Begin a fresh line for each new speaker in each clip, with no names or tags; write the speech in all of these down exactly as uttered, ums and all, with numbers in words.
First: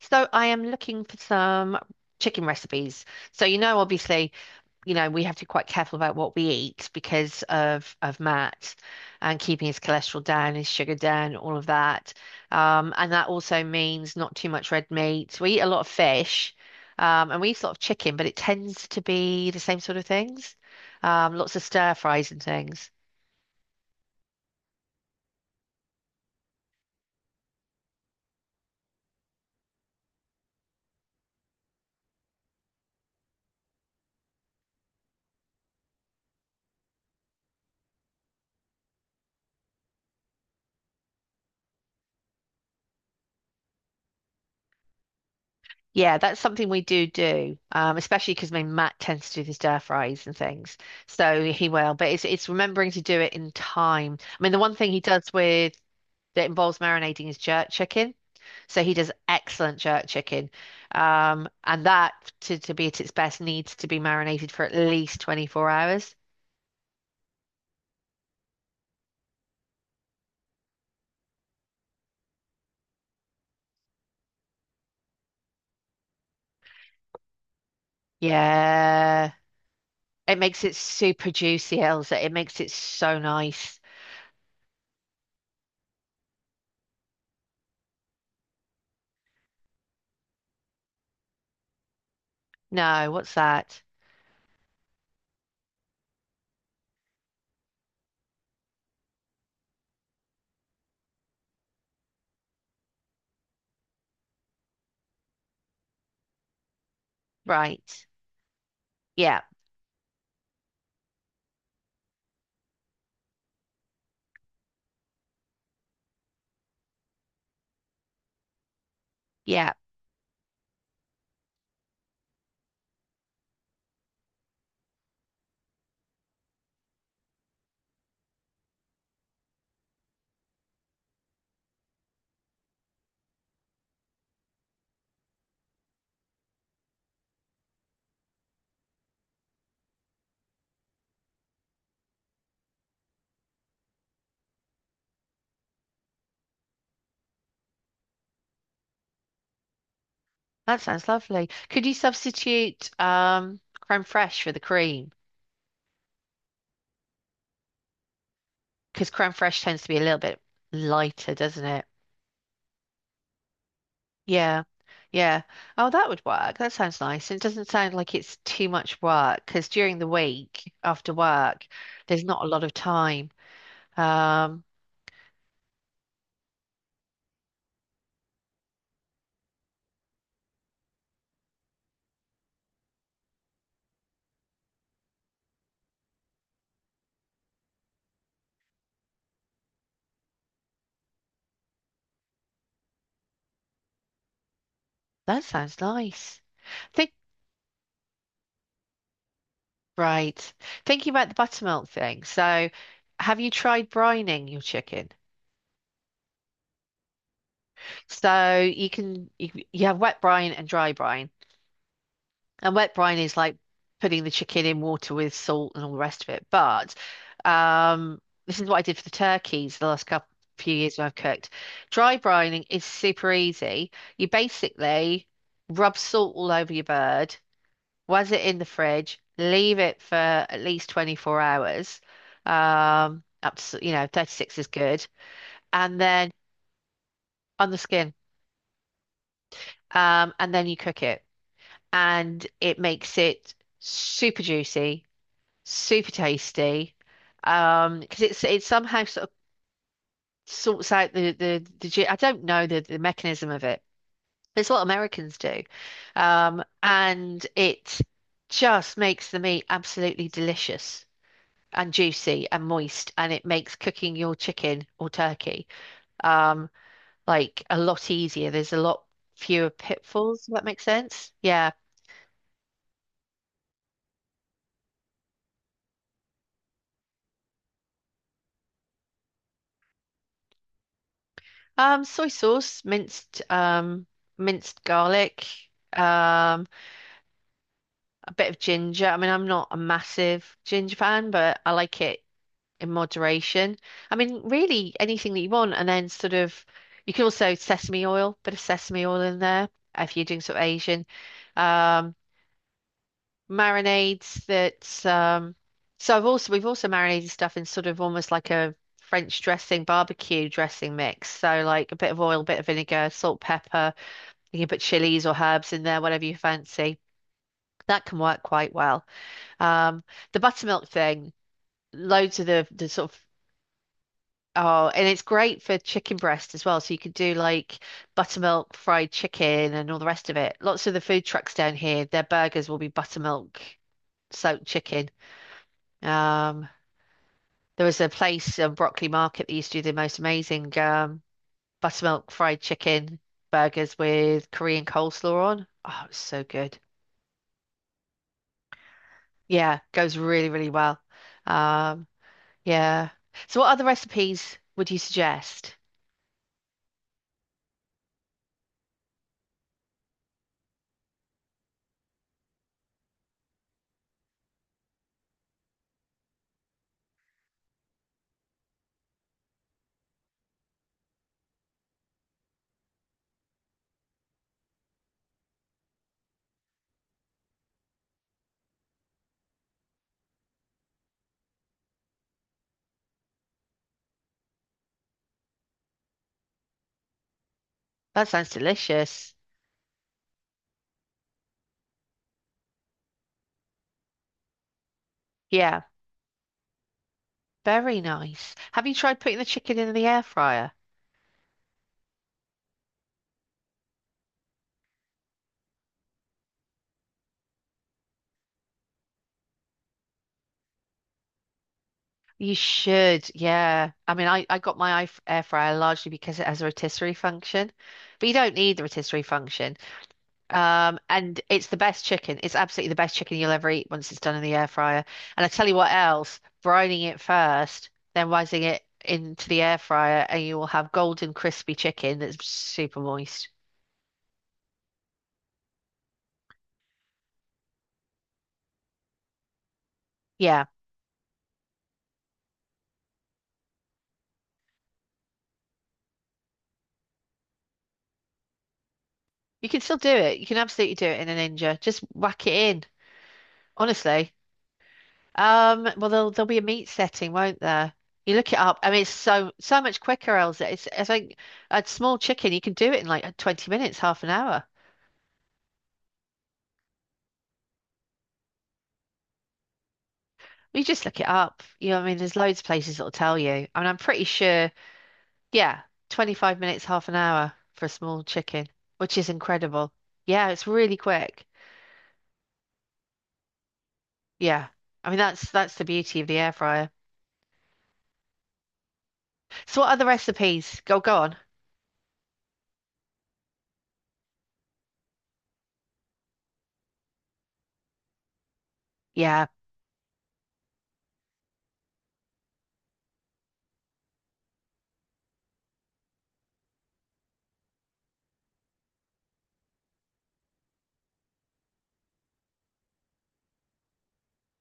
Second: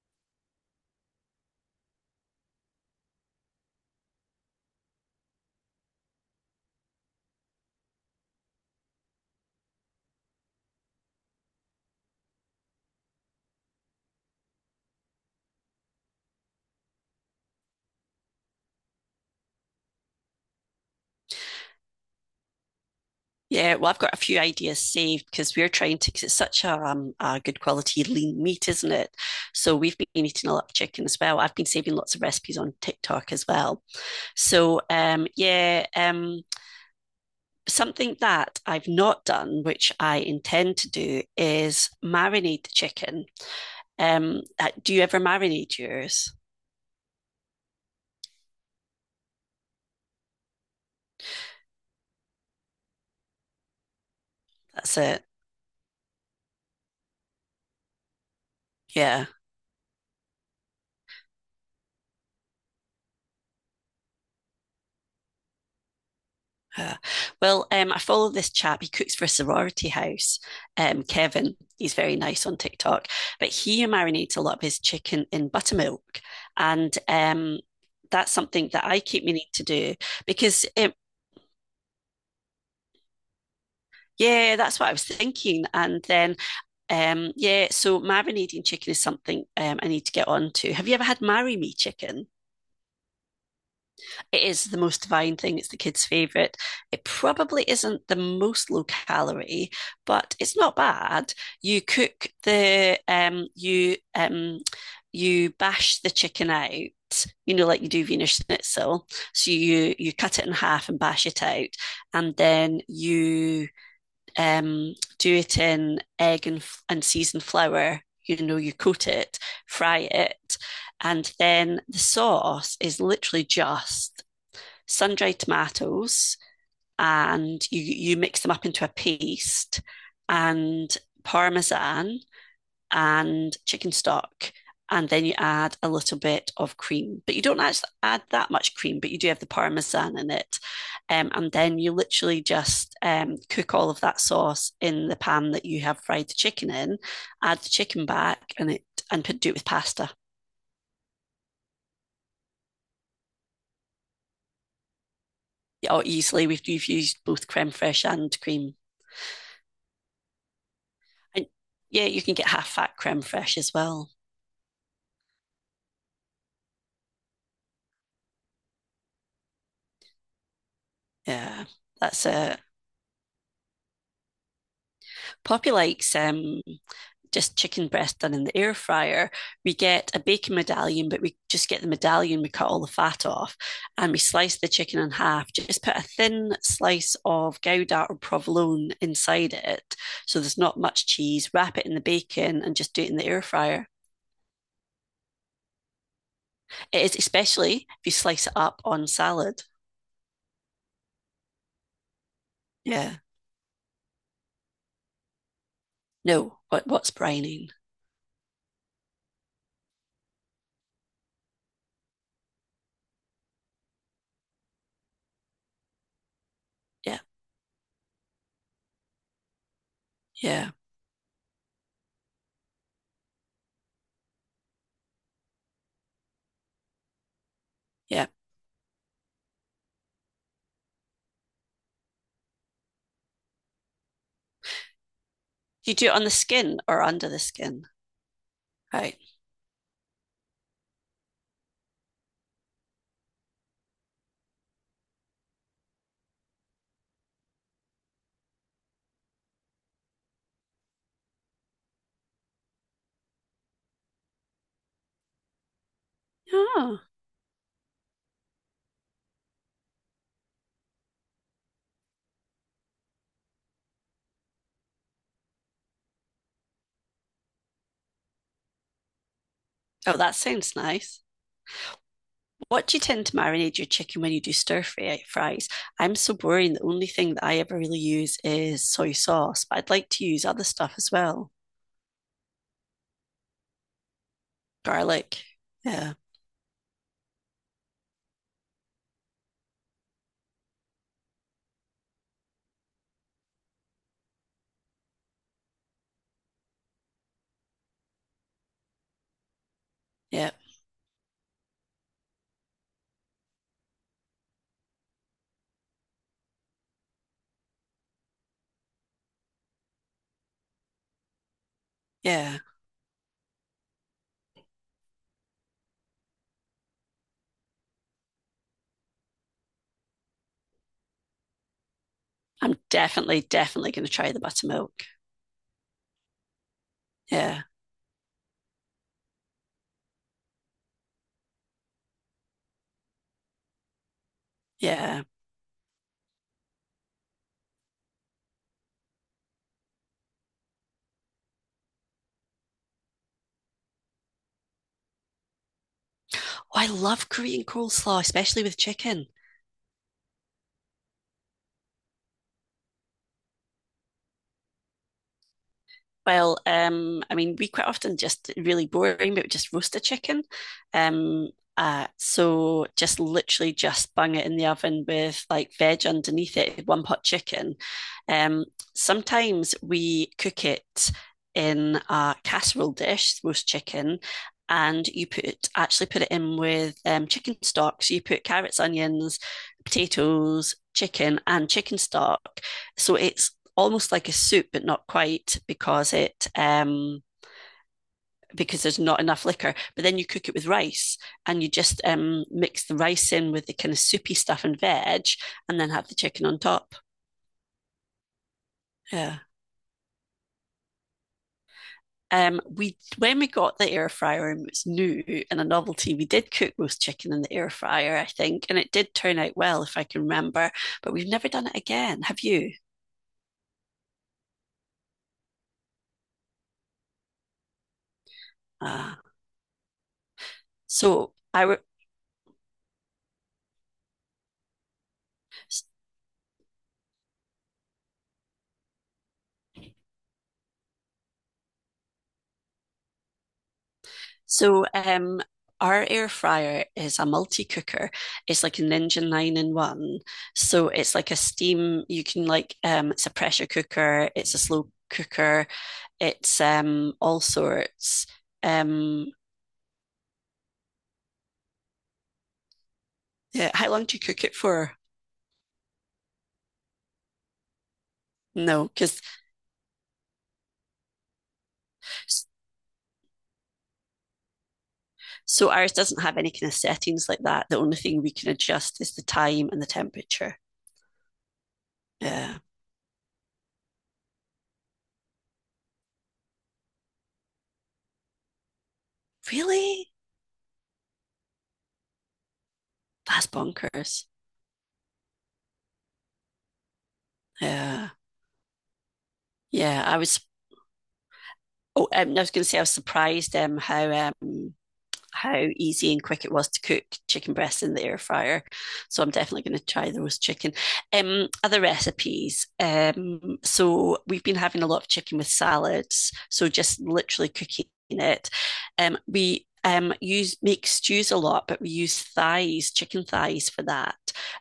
So I am looking for some chicken recipes. So you know, obviously, you know, we have to be quite careful about what we eat because of of Matt and keeping his cholesterol down, his sugar down, all of that. Um, and that also means not too much red meat. We eat a lot of fish, um, and we eat a lot of chicken, but it tends to be the same sort of things. Um, lots of stir fries and things.
Yeah, well, I've got a few ideas saved because we're trying to, because it's such a, um, a good quality lean meat, isn't it? So we've been eating a lot of chicken as well. I've been saving lots of recipes on TikTok as well. So, um, yeah, um, something that I've not done, which I intend to do, is marinate the chicken. Um, uh, do you ever marinate
Yeah,
yours?
that's something we do do, um, especially because my Matt tends to do the stir fries and things, so he will. But it's it's remembering to do it in time. I mean, the one thing
That's
he
it.
does with that involves marinating is jerk chicken, so he does
Yeah.
excellent jerk chicken, um, and that to to be at its best needs to be marinated for at least twenty-four hours.
Uh, well, um, I follow this chap. He cooks for a sorority house. Um, Kevin, he's very nice on TikTok, but he marinates a lot of his chicken in buttermilk, and um, that's something that I keep
Yeah,
meaning to do
it makes
because,
it
it,
super juicy, Elsa. It makes it so nice.
yeah, that's what I was thinking. And then, um, yeah, so marinating chicken is something um, I need to get on to. Have you ever had marry me chicken?
No, what's that?
It is the most divine thing. It's the kids' favorite. It probably isn't the most low calorie, but it's not bad. You cook the um you um you bash the chicken out, you know, like you do
Right.
Wiener Schnitzel.
Yeah.
So you you cut it in half and bash it out, and then you um do it in egg and and seasoned flour. You know, you coat it,
Yeah.
fry it, and then the sauce is literally just sun-dried tomatoes and you you mix them up into a paste and parmesan and chicken stock, and then you add a little bit of cream, but you don't actually add that much cream, but you do have the parmesan in it. Um, and then you literally just um, cook all of that sauce in the pan that you have fried the chicken in, add the chicken back, and it and do it with pasta.
That sounds lovely. Could you substitute um, crème fraiche for the cream?
Or easily, we've, we've used both creme fraiche and cream.
Because crème fraiche tends to be a little bit lighter,
And
doesn't it?
yeah, you can get half fat creme fraiche as well.
Yeah, yeah. Oh, that would work. That sounds nice. It doesn't sound like it's too much work because during the week after
Yeah,
work, there's
that's
not a
it.
lot of time. Um,
Poppy likes um, just chicken breast done in the air fryer. We get a bacon medallion, but we just get the medallion, we cut all the fat off, and we slice the chicken in half. Just put a thin slice of Gouda or provolone inside it, so there's not much cheese. Wrap it in the bacon and just do it in the air fryer.
that sounds nice.
It
Think
is, especially if you slice it up on salad.
right. Thinking about the buttermilk thing. So,
Yeah.
have you tried brining your chicken?
No, what, what's brining?
So you can you, you have wet brine and dry brine. And wet brine is like putting the chicken in water with salt and all the rest of it. But
Yeah,
um, this is what I did for the turkeys the last couple
yeah,
few years when I've cooked. Dry brining is super easy. You basically rub salt all over your bird,
yeah.
was it in the fridge, leave it for at least twenty-four hours. Um, up to, you know, thirty-six is good.
Do you
And
do it on the
then
skin or under the
on the
skin?
skin.
Right.
Um, and then you cook it. And it makes it super juicy super tasty. Um, because it's it somehow sort of sorts out the the the ge- I don't know the the mechanism of it. It's what Americans do, um,
Oh,
and it just makes the meat absolutely delicious and juicy and moist, and it makes cooking your chicken or turkey um like a lot easier. There's a lot fewer
oh, that
pitfalls, if that
sounds
makes
nice.
sense. Yeah.
What do you tend to marinate your chicken when you do stir fry fries? I'm so boring. The only thing that I ever really use is soy sauce, but I'd like to use other stuff as well.
Um, soy sauce, minced um minced
Garlic.
garlic.
Yeah,
Um, bit of ginger. I mean, I'm not a massive ginger fan, but I like it in moderation. I mean, really anything that you want, and then sort of you can also sesame oil, bit of sesame oil in there if you're doing
yeah,
sort of Asian. Um, marinades that um so I've also we've also marinated stuff in sort of almost like a French dressing, barbecue dressing mix. So like a bit of oil,
yeah.
bit of vinegar, salt, pepper. You can put chilies or herbs in there, whatever you fancy. That can work quite well. Um, the buttermilk thing, loads of the
I'm
the sort of
definitely, definitely going to try the
oh,
buttermilk.
and it's great for chicken breast as well. So you could do
Yeah,
like buttermilk fried chicken and all the rest of it. Lots of the food trucks down here, their burgers will be buttermilk soaked chicken.
yeah.
Um, there was a place on Broccoli Market that used to do the most amazing um, buttermilk fried chicken burgers with Korean coleslaw on. Oh, it was so
Oh,
good.
I love Korean coleslaw, especially with chicken.
Yeah, goes really, really well. Um, Yeah. So what other recipes would you suggest?
Well, um, I mean, we quite often just really boring, but we just roast a chicken. Um, uh, so just literally just bung it in the oven with like veg underneath it, one pot chicken. Um, Sometimes we cook it in a casserole dish, roast chicken, and you put actually put it in with um, chicken stock. So you put carrots, onions, potatoes, chicken, and chicken stock. So it's almost like a soup, but not quite, because it um,
That sounds
because there's not
delicious.
enough liquor. But then you cook it with rice, and you just um, mix the rice in with the kind of soupy stuff and veg, and
Yeah,
then have the chicken on top.
very nice. Have you tried putting
Yeah.
the chicken in the air fryer?
Um, we When we got the air fryer and it was new and a novelty, we did cook roast chicken in the air fryer, I think, and it did turn out well if I can remember. But we've never done it again. Have
You
you?
should, yeah. I mean, I, I got my air f- air fryer largely because it has a rotisserie function, but you don't need the
Uh,
rotisserie function. Um,
so
and it's the
I
best chicken. It's absolutely the best chicken you'll ever eat once it's done in the air fryer. And I tell you what else, brining it first, then rising it into the air fryer, and you will have golden crispy chicken that's super moist.
So, um, our air fryer is a multi cooker. It's like a Ninja nine in one.
Yeah,
So, it's like a steam, you can like, um, it's a pressure cooker, it's a slow cooker, it's um, all sorts. Um,
you can still do it. You can absolutely do it in a Ninja. Just whack it in,
yeah, how long do you
honestly.
cook it for?
Um, well, there'll there'll be a meat setting, won't there? You look it up.
No,
I mean, it's
because
so so much quicker, Elsa. It's it's like a small chicken. You can do it in like twenty minutes, half an hour.
so ours doesn't have any kind of settings like that. The only thing we can adjust is the time and the temperature.
You just look it up. You know, what I mean, there's
Yeah.
loads of places that'll tell you. I mean, I'm pretty sure. Yeah, twenty-five minutes, half an hour for a small chicken, which is incredible.
Really?
Yeah, it's really quick.
That's bonkers.
Yeah, I mean that's that's the beauty of the air fryer.
Yeah.
So, what
Yeah,
other
I was
recipes? Go go on.
Oh, um, I was going to say I was surprised um, how um, how easy and quick it was to cook chicken breasts in the air fryer. So I'm
Yeah.
definitely going to try the roast chicken. Um, other recipes. Um, so we've been having a lot of chicken with salads. So just literally cooking it. Um, we um, use make stews a lot, but we use thighs, chicken thighs for that,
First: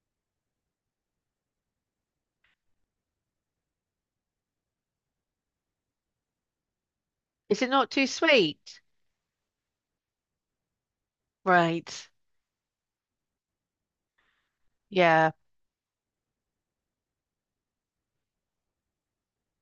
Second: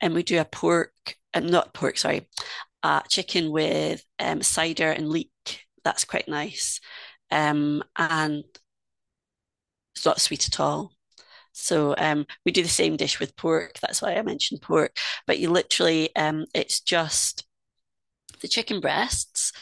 and we do a pork and not pork, sorry, uh, chicken with um, cider and leek. That's quite nice.
Is it
Um,
not too
and
sweet?
it's not sweet at all.
Right.
So um, we do the same dish with pork. That's why I mentioned pork.
Yeah.
But you literally, um, it's just the chicken breasts,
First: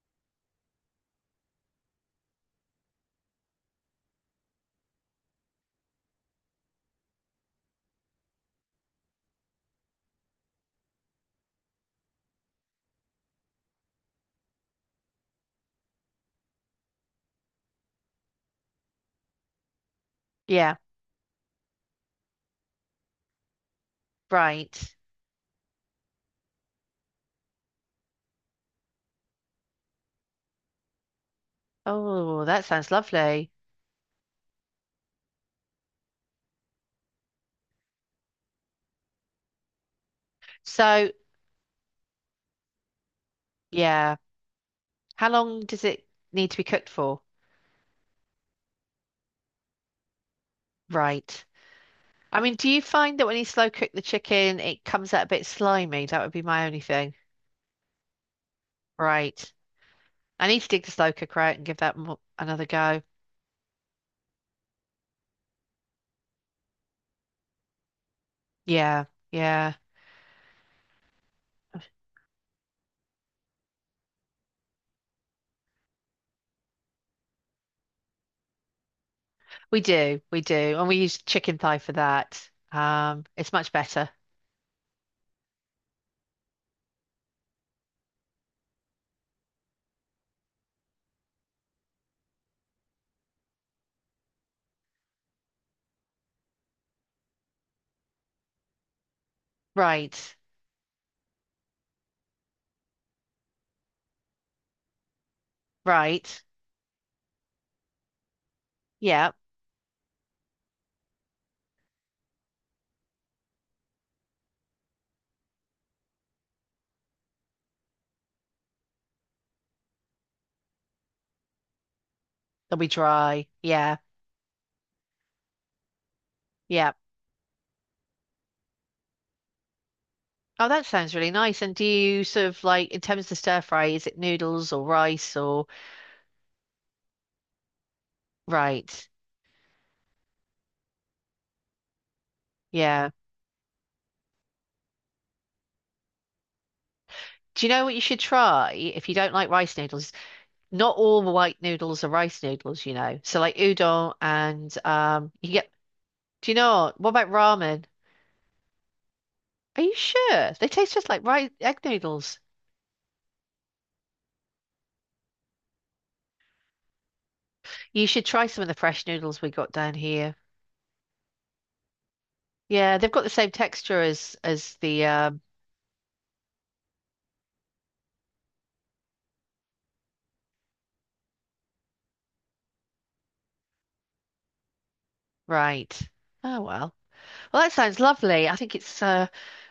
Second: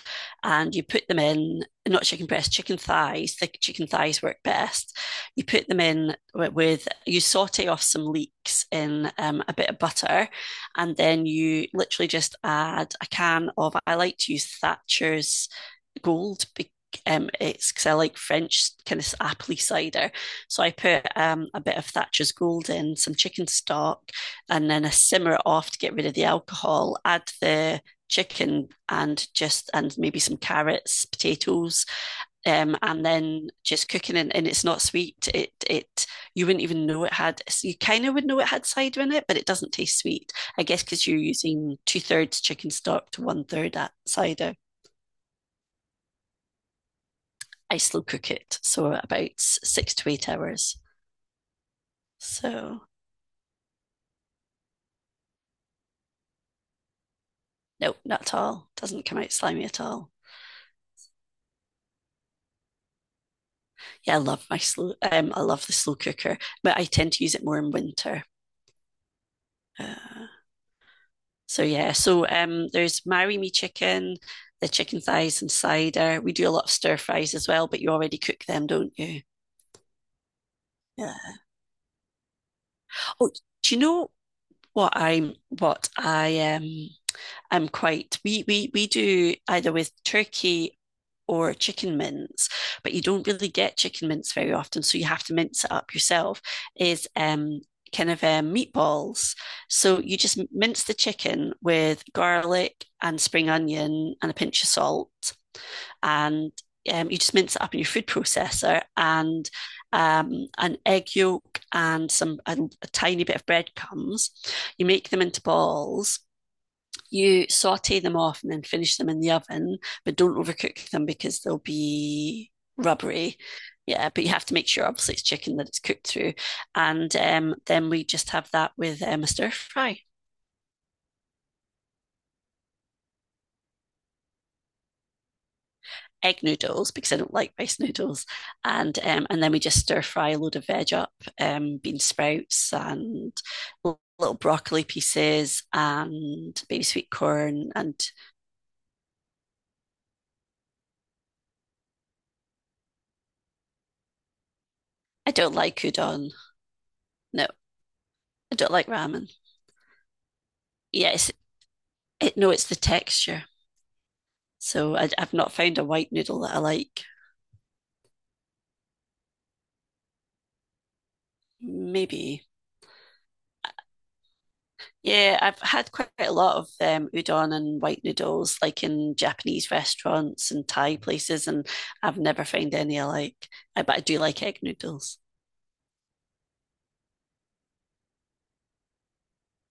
and you put them in, not chicken breasts, chicken thighs. The chicken thighs work best. You put them in with, with you saute off some leeks in um, a bit of butter. And then you literally just add a can of, I like to use Thatcher's gold. Be- um, it's because I like French kind of apple cider. So I
Yeah.
put um, a bit of Thatcher's Gold in, some chicken stock, and
Right.
then I simmer it off to get rid of the alcohol. Add the chicken, and just and maybe some carrots, potatoes,
Oh, that
um,
sounds
and then
lovely.
just cooking it. And it's not sweet. It it you wouldn't even know it had, you kind of would know it had cider in it, but it doesn't taste sweet. I guess because
So,
you're using two thirds chicken stock to one third
yeah.
cider.
How long does it need to be cooked for?
I slow cook it, so about six to eight hours.
Right. I mean, do you
So
find that when you slow cook the chicken, it comes out a bit slimy? That would be my only thing.
no, not at all. Doesn't come out
Right.
slimy at all.
I need to dig the slow cooker out and give that mo another go.
Yeah, I love my slow. Um, I love the slow cooker, but I tend to use it more in winter.
Yeah. Yeah.
Uh, so yeah, so um, there's marry me chicken, the chicken thighs and cider. We do a lot of stir fries as well, but you already cook them, don't you?
We do. We do. And we
Yeah.
use chicken thigh for that. Um,
Oh,
it's much
do you
better.
know what I'm? What I um I'm quite we we we do either with turkey or chicken mince, but you don't really get chicken mince very often, so you have to mince it up yourself. Is um kind of um, meatballs. So you
Right.
just mince the chicken with garlic and spring onion and a pinch of salt,
Right.
and um, you just mince it up in your food processor,
Yeah.
and um, an egg yolk and some a, a tiny bit of breadcrumbs. You make them into balls. You saute them off and then finish them in the oven, but don't overcook them because they'll be
They'll be
rubbery.
dry. Yeah.
Yeah, but you have to make sure, obviously, it's chicken, that it's cooked through.
Yeah.
And um, then we just have that with um, a stir fry,
Oh, that sounds really nice. And do you sort of like, in terms of stir fry, is it noodles or rice or
egg noodles, because I don't like rice noodles. And
right?
um, and then we just stir fry a load of veg up, um, bean sprouts
Yeah.
and little broccoli pieces and baby sweet
Do you
corn.
know what you
And
should try if you don't like rice noodles? Not all the white noodles are rice noodles, you know. So like udon and
I
um, you
don't
get.
like udon.
Do you know what about
No,
ramen?
I don't like ramen.
Are you sure? They taste just
Yeah,
like
it's,
rice egg
It,
noodles.
no, it's the texture. So I, I've not found a white noodle that I like.
You should try some of the fresh noodles we got down here.
Maybe.
Yeah, they've got the same texture as as the
Yeah,
um,
I've had quite a lot of um, udon and white noodles, like in Japanese restaurants and Thai places, and I've never found any I like. I, but I do like egg noodles.
right. Oh well. Well, that sounds lovely. I think it's uh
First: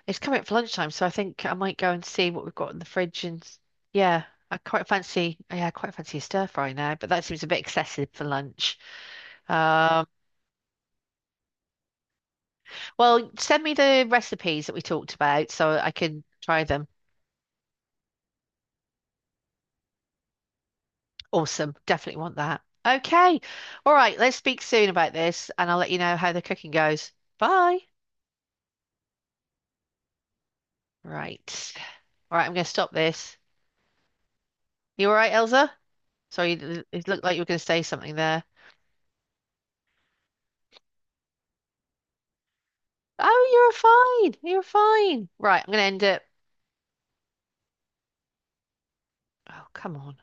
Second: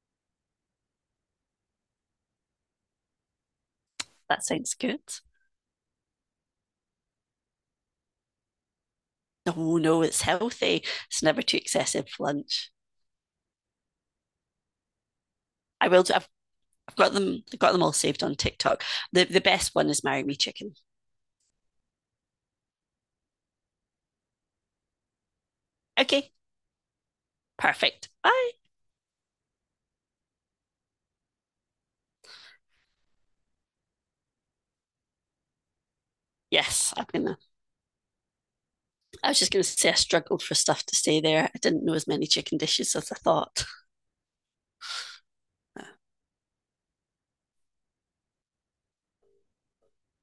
it's coming up for lunchtime, so I think I might go and see what we've got in the fridge and s- yeah,
That
I
sounds
quite
good.
fancy yeah, I quite fancy a stir fry now, but that seems a bit excessive for lunch.
No, no,
Um,
it's healthy. It's never too excessive for lunch.
well, send me the recipes that we talked about so
I
I
will. do-
can
I've,
try them.
I've got them. I've got them all saved on TikTok. The the best one is marry me chicken.
Awesome. Definitely want that. Okay. All right, let's speak soon about this and I'll let you know how
Okay,
the cooking goes. Bye.
perfect. Bye.
Right. All right, I'm going to stop this. You all right, Elsa? Sorry, it
Yes,
it
I'm
looked like
gonna.
you were going to say something there.
I was just going to say I struggled for stuff to stay there. I didn't know as many chicken dishes as I
Oh,
thought.
you're fine. You're fine. Right, I'm gonna end it. Oh, come on.